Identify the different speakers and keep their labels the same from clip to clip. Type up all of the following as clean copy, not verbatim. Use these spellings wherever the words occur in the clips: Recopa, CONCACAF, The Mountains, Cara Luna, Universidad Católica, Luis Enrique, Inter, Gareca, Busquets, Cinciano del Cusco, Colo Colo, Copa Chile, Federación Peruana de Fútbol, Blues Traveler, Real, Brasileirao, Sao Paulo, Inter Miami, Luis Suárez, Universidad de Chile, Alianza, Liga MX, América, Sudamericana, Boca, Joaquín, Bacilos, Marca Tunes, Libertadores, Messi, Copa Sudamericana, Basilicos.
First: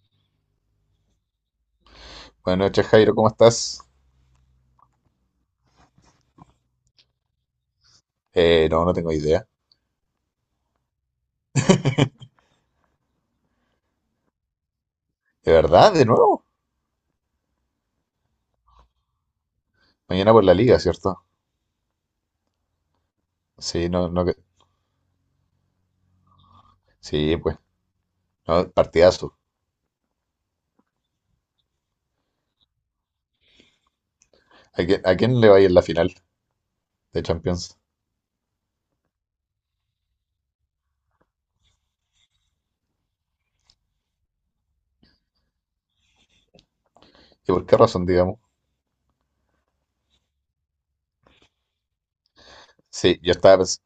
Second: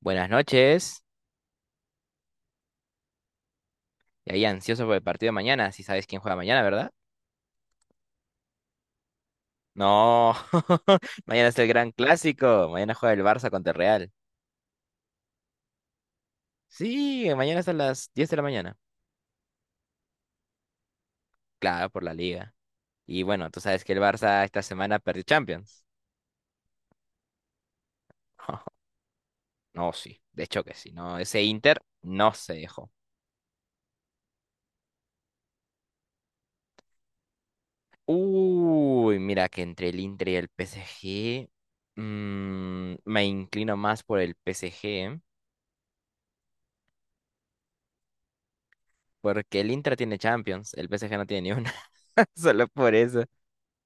Speaker 1: Buenas noches.
Speaker 2: Buenas noches, Jairo, ¿cómo estás?
Speaker 1: Y ahí ansioso por el partido de mañana. Si sabes quién juega mañana, ¿verdad?
Speaker 2: No, no tengo idea.
Speaker 1: No. Mañana es el gran clásico. Mañana juega el Barça contra el Real.
Speaker 2: ¿De verdad? ¿De nuevo?
Speaker 1: Sí, mañana es a las 10 de la mañana.
Speaker 2: Mañana por la liga, ¿cierto?
Speaker 1: Claro, por la liga. Y bueno, tú sabes
Speaker 2: Sí,
Speaker 1: que el
Speaker 2: no, no,
Speaker 1: Barça esta semana perdió Champions.
Speaker 2: sí, pues, no, partidazo.
Speaker 1: No, sí. De hecho que sí. No, ese Inter no se dejó.
Speaker 2: A quién le va a ir en la final de Champions?
Speaker 1: Uy, mira que entre el Inter y el PSG, me inclino más por el PSG.
Speaker 2: ¿Y por qué razón, digamos?
Speaker 1: Porque el Inter tiene Champions, el PSG no tiene ni una. Solo por
Speaker 2: Sí,
Speaker 1: eso.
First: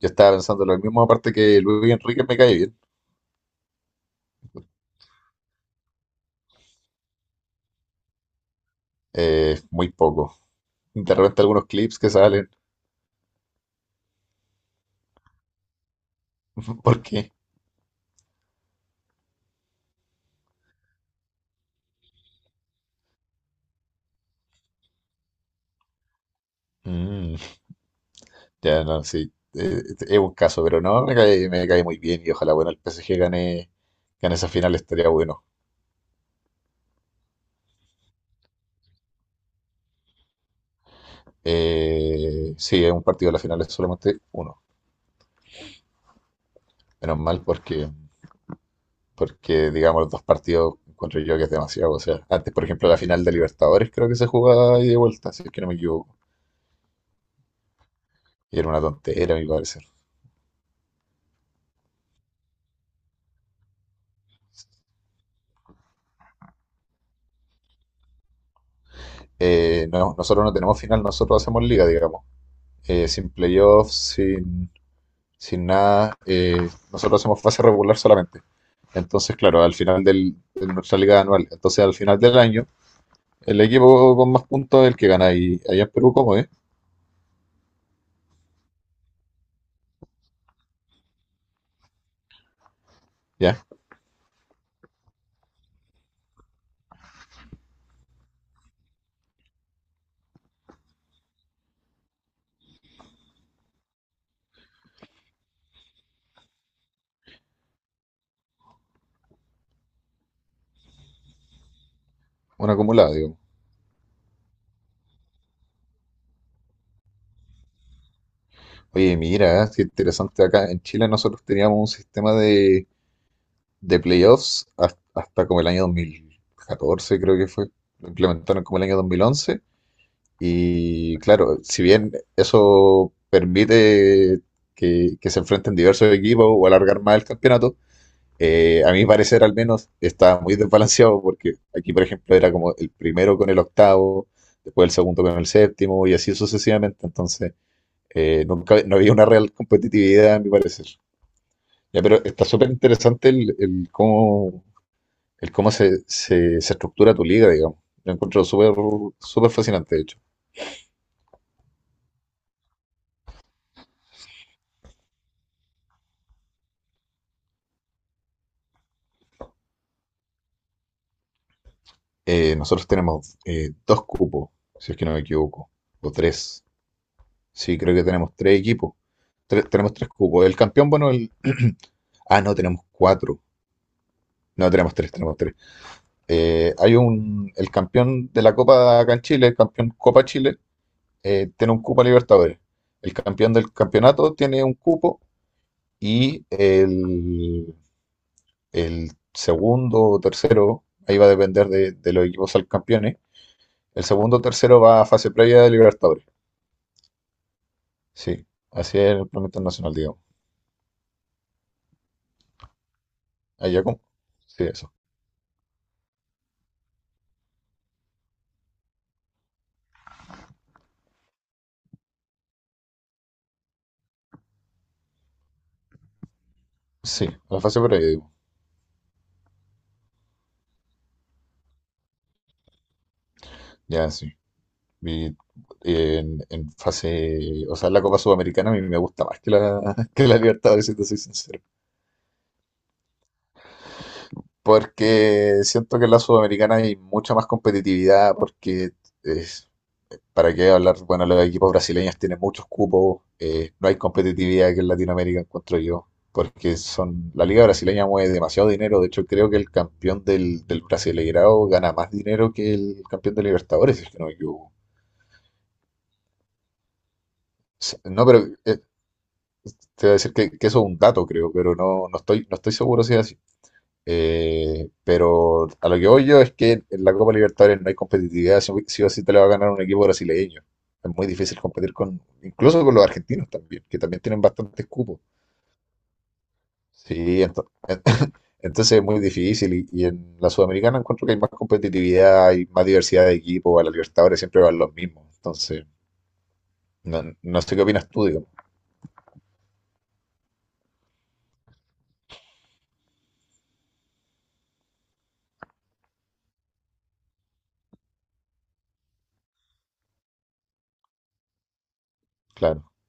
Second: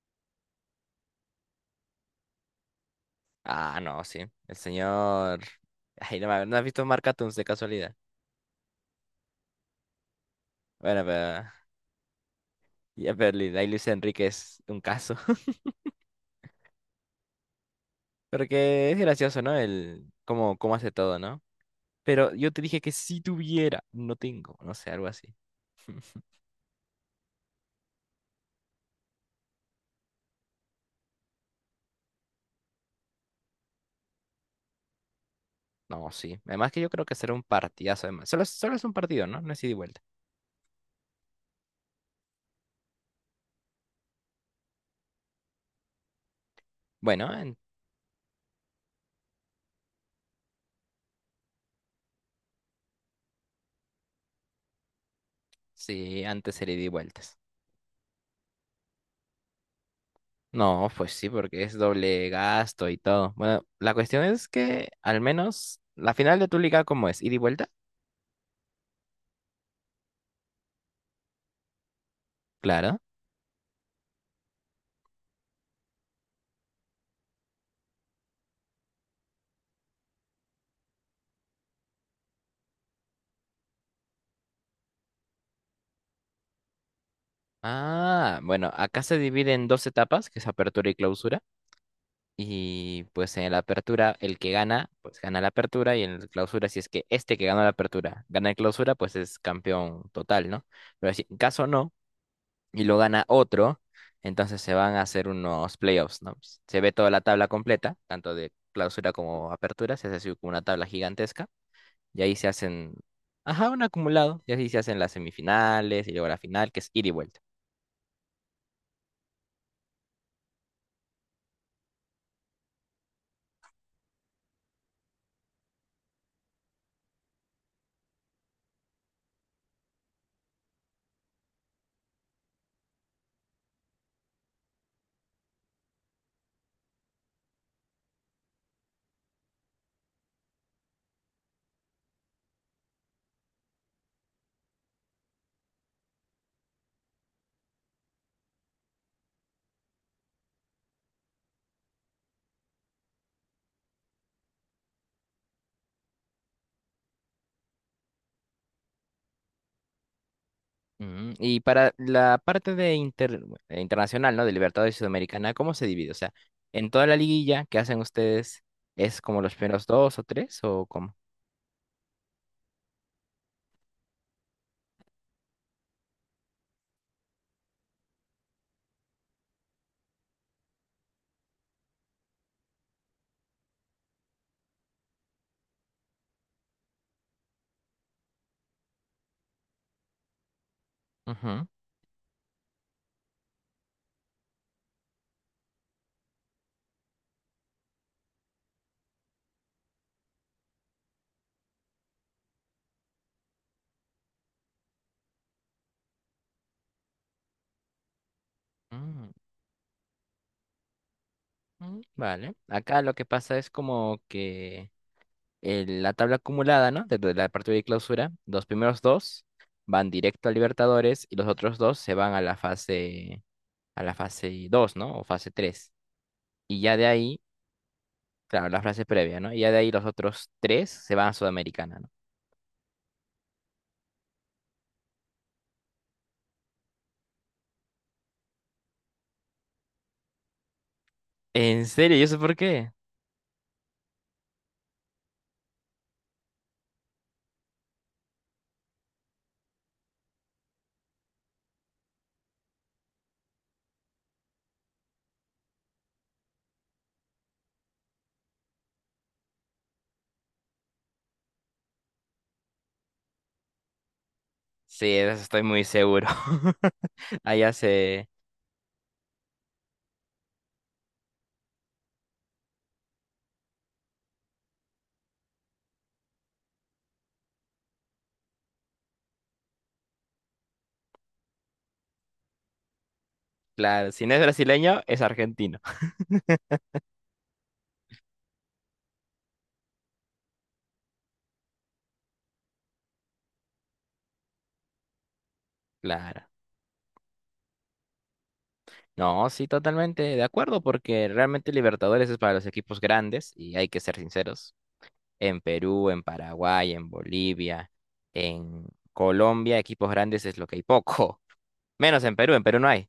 Speaker 2: yo estaba pensando lo mismo, aparte que Luis Enrique me cae bien.
Speaker 1: Ah, no, sí. El señor. Ay, no, ¿no has visto Marca Tunes de casualidad?
Speaker 2: Muy poco.
Speaker 1: Bueno,
Speaker 2: De repente
Speaker 1: pero.
Speaker 2: algunos clips que salen.
Speaker 1: Ya, pero ahí Luis Enrique es un caso.
Speaker 2: ¿Por qué?
Speaker 1: Porque es gracioso, ¿no? El cómo hace todo, ¿no? Pero yo te dije que si tuviera, no tengo, no sé, algo así.
Speaker 2: Mm, ya, no, sí. Es un caso, pero no, me cae muy bien y ojalá, bueno, el PSG gane, gane esa final, estaría bueno.
Speaker 1: No, sí. Además que yo creo que será un partidazo, además. Solo es un partido, ¿no? No es ida y vuelta.
Speaker 2: Sí, es un partido, la final es solamente uno. Menos
Speaker 1: Bueno,
Speaker 2: mal
Speaker 1: en-
Speaker 2: porque, porque, digamos, los dos partidos encuentro yo que es demasiado. O sea, antes, por ejemplo, la final de Libertadores creo que se jugaba ida y de vuelta, si es que no me equivoco.
Speaker 1: sí, antes era ida y vuelta.
Speaker 2: Y era una tontera, a mi parecer.
Speaker 1: No, pues sí, porque es doble gasto y todo. Bueno, la cuestión es que al menos la final de tu liga, ¿cómo es? ¿Ida y vuelta?
Speaker 2: No, nosotros no tenemos final, nosotros hacemos liga, digamos.
Speaker 1: Claro.
Speaker 2: Sin playoffs, sin, sin nada. Nosotros hacemos fase regular solamente. Entonces, claro, al final del, de nuestra liga anual, entonces al final del año, el equipo con más puntos es el que gana. Y allá en Perú, ¿cómo es?
Speaker 1: Ah, bueno, acá se divide en dos etapas, que es apertura y clausura. Y pues en
Speaker 2: Ya.
Speaker 1: la apertura, el que gana, pues gana la apertura. Y en la clausura, si es que este que ganó la apertura gana la clausura, pues es campeón total, ¿no? Pero si en caso no, y lo gana otro, entonces se van a hacer unos playoffs, ¿no? Se ve toda la tabla completa, tanto de clausura como apertura, se hace así como una tabla gigantesca, y ahí se
Speaker 2: Una
Speaker 1: hacen,
Speaker 2: acumulada, digo.
Speaker 1: ajá, un acumulado, y así se hacen las semifinales y luego la final, que es ida y vuelta.
Speaker 2: Oye, mira, qué interesante. Acá en Chile nosotros teníamos un sistema de playoffs hasta, como el año 2014 creo que fue. Lo implementaron como el año 2011. Y claro, si bien eso permite que se enfrenten diversos equipos o alargar más el campeonato, a mi parecer al menos estaba muy desbalanceado porque aquí, por ejemplo, era como el primero con el octavo, después el segundo con el séptimo y así sucesivamente. Entonces, nunca, no había una real competitividad, a mi parecer. Ya, pero está súper interesante el cómo se, se, se estructura tu liga, digamos. Lo encuentro súper súper fascinante, de hecho.
Speaker 1: Ujú. Y para la parte de internacional, ¿no? De Libertadores y Sudamericana, ¿cómo se divide? O sea, en toda la liguilla que hacen ustedes, ¿es como los primeros dos o tres o cómo?
Speaker 2: Nosotros tenemos dos cupos, si es que no me equivoco, o tres. Sí, creo que tenemos tres equipos. Tenemos tres cupos. El campeón, bueno, el... Ah, no, tenemos cuatro. No, tenemos tres, tenemos tres. Hay un... El campeón de la Copa acá en Chile, el campeón Copa Chile,
Speaker 1: Ujú.
Speaker 2: tiene un cupo a Libertadores. El campeón del campeonato tiene un cupo y el segundo o tercero, ahí va a depender de los equipos al campeones, el segundo o tercero va a fase previa de Libertadores. Sí, así es el
Speaker 1: mm,
Speaker 2: plan internacional, digamos.
Speaker 1: Vale. Acá lo que pasa es
Speaker 2: Allá como.
Speaker 1: como
Speaker 2: Sí,
Speaker 1: que
Speaker 2: eso.
Speaker 1: la tabla acumulada, ¿no? Desde la partida de clausura, los primeros dos van directo a Libertadores y los otros dos se van a la fase 2, ¿no? O fase tres. Y ya de
Speaker 2: Sí,
Speaker 1: ahí,
Speaker 2: a la fase previa, digo.
Speaker 1: claro, la frase previa, ¿no? Y ya de ahí los otros tres se van a Sudamericana, ¿no?
Speaker 2: Ya, sí. Y en fase, o sea, la Copa Sudamericana a mí me gusta más que la, que la Libertadores, si te soy sincero.
Speaker 1: ¿En serio? ¿Y eso por qué?
Speaker 2: Porque siento que en la Sudamericana hay mucha más competitividad, porque es- para qué hablar, bueno, los equipos brasileños tienen muchos cupos, no hay competitividad que en Latinoamérica encuentro yo, porque son, la liga brasileña mueve demasiado dinero, de hecho creo que el campeón del, del Brasileirao gana más dinero que el campeón de Libertadores, si es que no me equivoco.
Speaker 1: Sí, de eso estoy muy seguro. Allá
Speaker 2: No,
Speaker 1: se...
Speaker 2: pero eh, te voy a decir que eso es un dato, creo, pero no, no estoy, no estoy seguro si es así. Pero a lo que voy yo es que en la Copa Libertadores no hay competitividad, si o sí te la va a ganar un equipo brasileño. Es muy difícil competir con, incluso con los argentinos también, que
Speaker 1: Claro,
Speaker 2: también
Speaker 1: si no es
Speaker 2: tienen bastantes
Speaker 1: brasileño,
Speaker 2: cupos.
Speaker 1: es argentino.
Speaker 2: Sí, entonces es muy difícil. Y en la Sudamericana encuentro que hay más competitividad, hay más diversidad de equipos, a la Libertadores siempre van los mismos. Entonces,
Speaker 1: Claro.
Speaker 2: no, no sé qué opinas tú, digamos.
Speaker 1: No, sí, totalmente de acuerdo, porque realmente Libertadores es para los equipos grandes y hay que ser sinceros. En Perú, en Paraguay, en Bolivia, en Colombia, equipos grandes es lo que hay poco. Menos en Perú
Speaker 2: Claro.
Speaker 1: no hay.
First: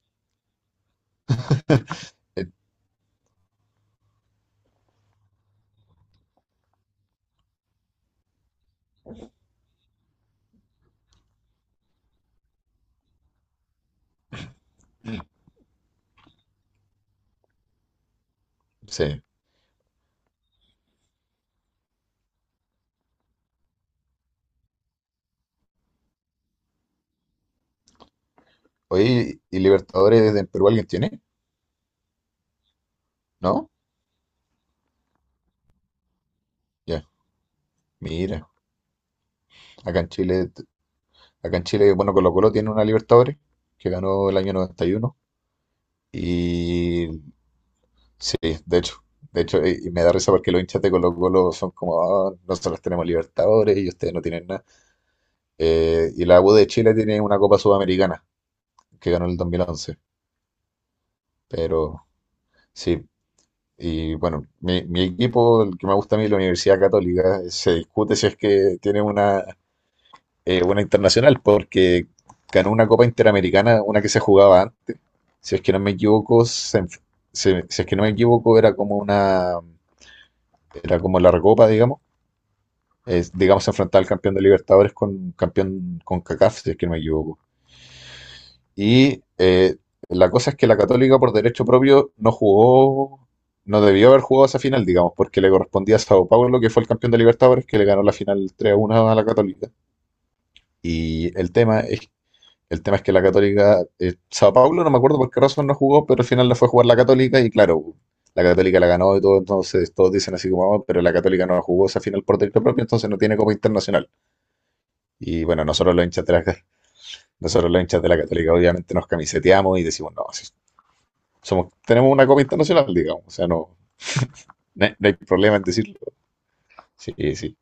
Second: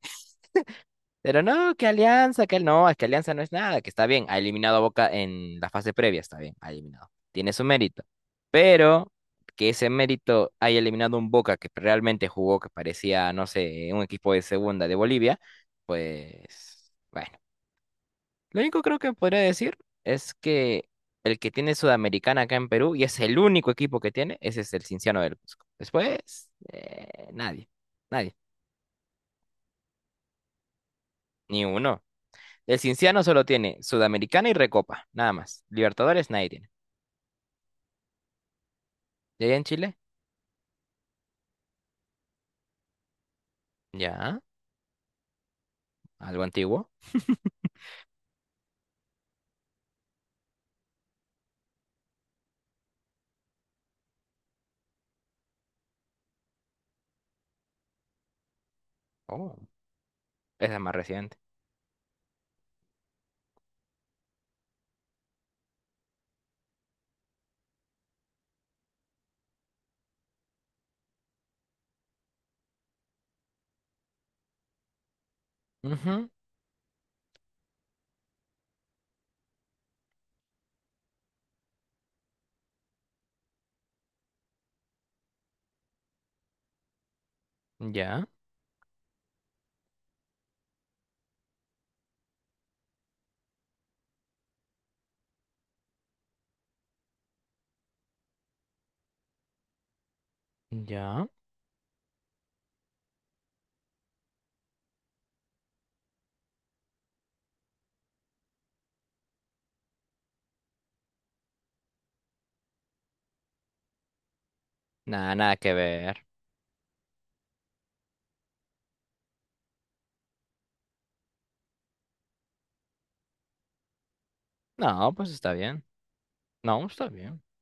Speaker 1: Pero no, que
Speaker 2: Eh,
Speaker 1: Alianza, que no, es que Alianza no es nada, que está bien, ha eliminado a Boca en la fase previa, está bien, ha eliminado. Tiene su mérito. Pero que ese mérito haya eliminado un Boca que realmente jugó, que parecía, no sé, un equipo de segunda de Bolivia, pues bueno, lo único creo que
Speaker 2: sí.
Speaker 1: podría decir es que el que tiene Sudamericana acá en Perú, y es el único equipo que tiene, ese es el Cinciano del Cusco. Después, nadie, nadie,
Speaker 2: Oye, ¿y Libertadores en Perú alguien tiene?
Speaker 1: ni uno. El Cinciano solo
Speaker 2: ¿No?
Speaker 1: tiene Sudamericana y Recopa, nada más. Libertadores nadie tiene.
Speaker 2: Ya, mira.
Speaker 1: ¿Y allá en Chile?
Speaker 2: Acá en Chile Acá en Chile, bueno, Colo Colo tiene una Libertadores que ganó el
Speaker 1: Ya,
Speaker 2: año 91,
Speaker 1: algo antiguo.
Speaker 2: y sí, de hecho, de hecho, y me da risa porque los hinchas de Colo Colo son como, "Ah, nosotros tenemos Libertadores y ustedes no tienen nada." Y la U de Chile tiene una Copa Sudamericana que ganó en el dos
Speaker 1: Oh,
Speaker 2: mil once,
Speaker 1: esa es más reciente.
Speaker 2: Pero sí, y bueno, mi equipo, el que me gusta a mí, la Universidad Católica, se discute si es que tiene una. Una internacional, porque ganó una Copa Interamericana, una que se jugaba antes. Si es que no me
Speaker 1: Ujú.
Speaker 2: equivoco, se enf- se- Si es que no me equivoco, era como una, era como la recopa, digamos. Es, digamos, se enfrentaba al campeón de Libertadores con campeón con CACAF, si es que no me equivoco.
Speaker 1: Ya,
Speaker 2: Y la cosa es que la Católica, por derecho propio, no jugó, no debió haber jugado esa final, digamos, porque le correspondía a Sao Paulo, que fue el campeón de Libertadores, que le ganó la final 3-1 a la Católica.
Speaker 1: ya.
Speaker 2: Y el tema es El tema es que la Católica, Sao Paulo, no me acuerdo por qué razón no jugó, pero al final la fue a jugar la Católica y claro, la Católica la ganó y todo, entonces todos dicen así como, "Ah, pero la Católica no jugó esa final por derecho propio, entonces no tiene Copa Internacional."
Speaker 1: Nada,
Speaker 2: Y
Speaker 1: nada
Speaker 2: bueno,
Speaker 1: que
Speaker 2: nosotros los
Speaker 1: ver.
Speaker 2: hinchas de la, nosotros los hinchas de la Católica obviamente nos camiseteamos y decimos, no, si somos, tenemos una Copa Internacional, digamos, o sea, no, no
Speaker 1: No,
Speaker 2: hay
Speaker 1: pues está
Speaker 2: problema en
Speaker 1: bien.
Speaker 2: decirlo.
Speaker 1: No, está
Speaker 2: Sí,
Speaker 1: bien.
Speaker 2: sí,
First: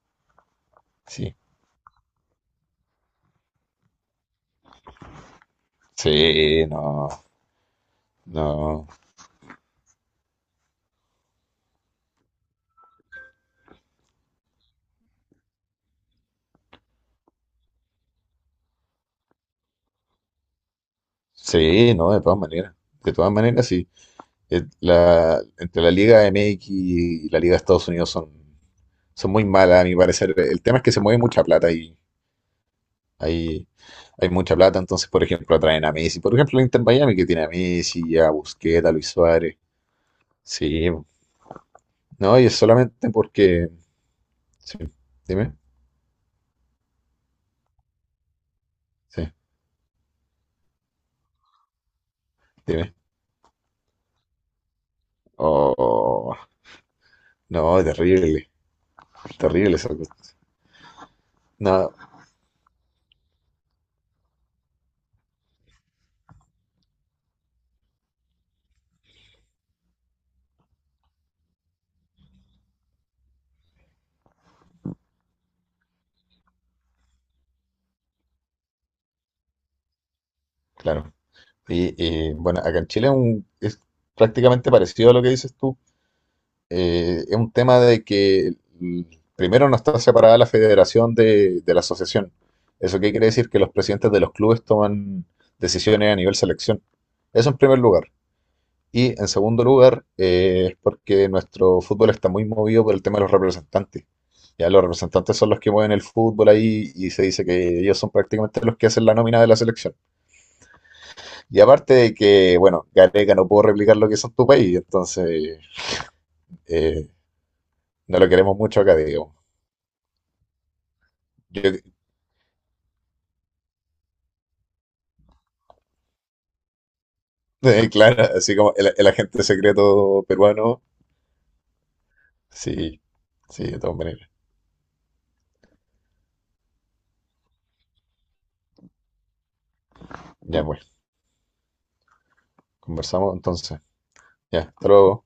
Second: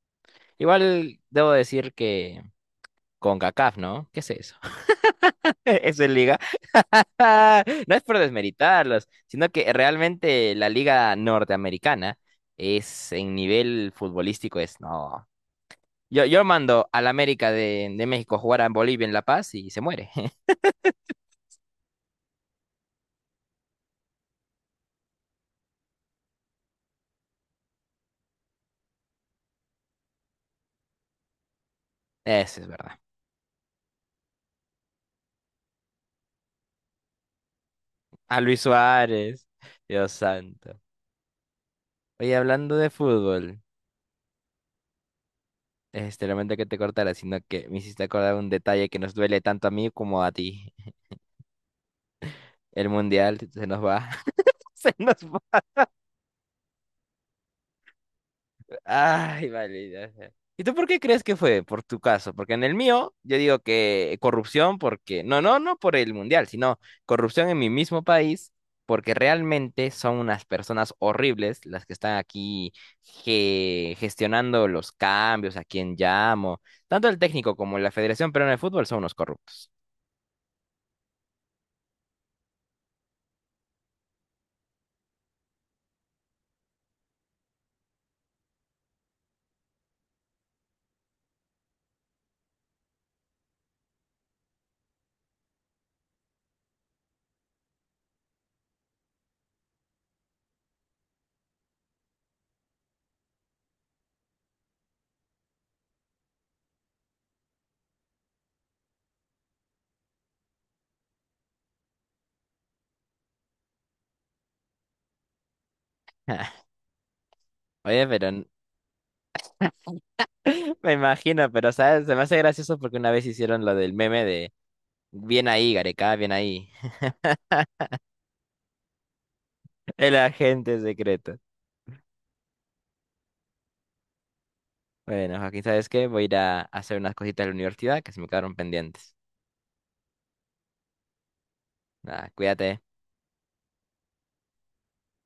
Speaker 1: Igual
Speaker 2: sí,
Speaker 1: debo decir que con CONCACAF, ¿no? ¿Qué es eso? Eso es liga.
Speaker 2: sí, no,
Speaker 1: No es por
Speaker 2: no,
Speaker 1: desmeritarlos, sino que realmente la liga norteamericana es en nivel futbolístico es no. Yo mando al América de México a jugar a Bolivia en La Paz y se muere.
Speaker 2: sí, no, de todas maneras, sí. Entre la Liga MX y la Liga de Estados Unidos son, son muy malas, a mi parecer. El tema es que se mueve mucha plata y
Speaker 1: Eso es verdad.
Speaker 2: hay, hay mucha plata. Entonces, por ejemplo, atraen a Messi. Por ejemplo, el Inter Miami que tiene a Messi, a
Speaker 1: A Luis
Speaker 2: Busquets, a Luis
Speaker 1: Suárez,
Speaker 2: Suárez.
Speaker 1: Dios santo.
Speaker 2: Sí,
Speaker 1: Oye,
Speaker 2: no, y es
Speaker 1: hablando de
Speaker 2: solamente
Speaker 1: fútbol,
Speaker 2: porque. Sí, dime,
Speaker 1: este, lamento que te cortara, sino que me hiciste acordar un detalle que nos
Speaker 2: sí,
Speaker 1: duele tanto a mí como a ti. El
Speaker 2: dime.
Speaker 1: mundial se nos va. Se nos va.
Speaker 2: Oh, no, terrible,
Speaker 1: Ay,
Speaker 2: terrible esa
Speaker 1: maldita
Speaker 2: cosa.
Speaker 1: sea. ¿Y tú por qué crees que fue? Por
Speaker 2: No,
Speaker 1: tu caso. Porque en el mío, yo digo que corrupción porque, no, no, no por el mundial, sino corrupción en mi mismo país, porque realmente son unas personas horribles las que están aquí gestionando los cambios, a quién llamo. Tanto el técnico como la Federación Peruana de Fútbol son unos corruptos.
Speaker 2: claro. Y, y, bueno, acá en Chile es prácticamente parecido a lo que dices tú. Es un tema de que mm, primero no está separada la federación de la asociación. ¿Eso qué quiere decir? Que los presidentes de los clubes toman decisiones a nivel selección. Eso en primer lugar. Y en segundo lugar, es porque nuestro fútbol está muy movido por el tema de los representantes. Ya los representantes son los que mueven el fútbol ahí y se dice que ellos son prácticamente los que hacen la nómina de la selección. Y aparte de que, bueno, Gareca no puedo replicar lo que hizo en tu país, entonces eh,
Speaker 1: Oye,
Speaker 2: no
Speaker 1: pero
Speaker 2: lo
Speaker 1: n-
Speaker 2: queremos mucho acá, digamos.
Speaker 1: me imagino,
Speaker 2: Yo
Speaker 1: pero sabes, se me hace gracioso porque una vez hicieron lo del meme de bien ahí, Gareca, bien ahí.
Speaker 2: Claro, así como el agente
Speaker 1: El
Speaker 2: secreto
Speaker 1: agente
Speaker 2: peruano.
Speaker 1: secreto.
Speaker 2: Sí, sí, de todas maneras.
Speaker 1: Bueno, Joaquín, ¿sabes qué? Voy a ir a hacer unas cositas de la universidad que se me quedaron pendientes.
Speaker 2: Ya pues,
Speaker 1: Nada, cuídate.
Speaker 2: conversamos entonces. Ya, hasta luego.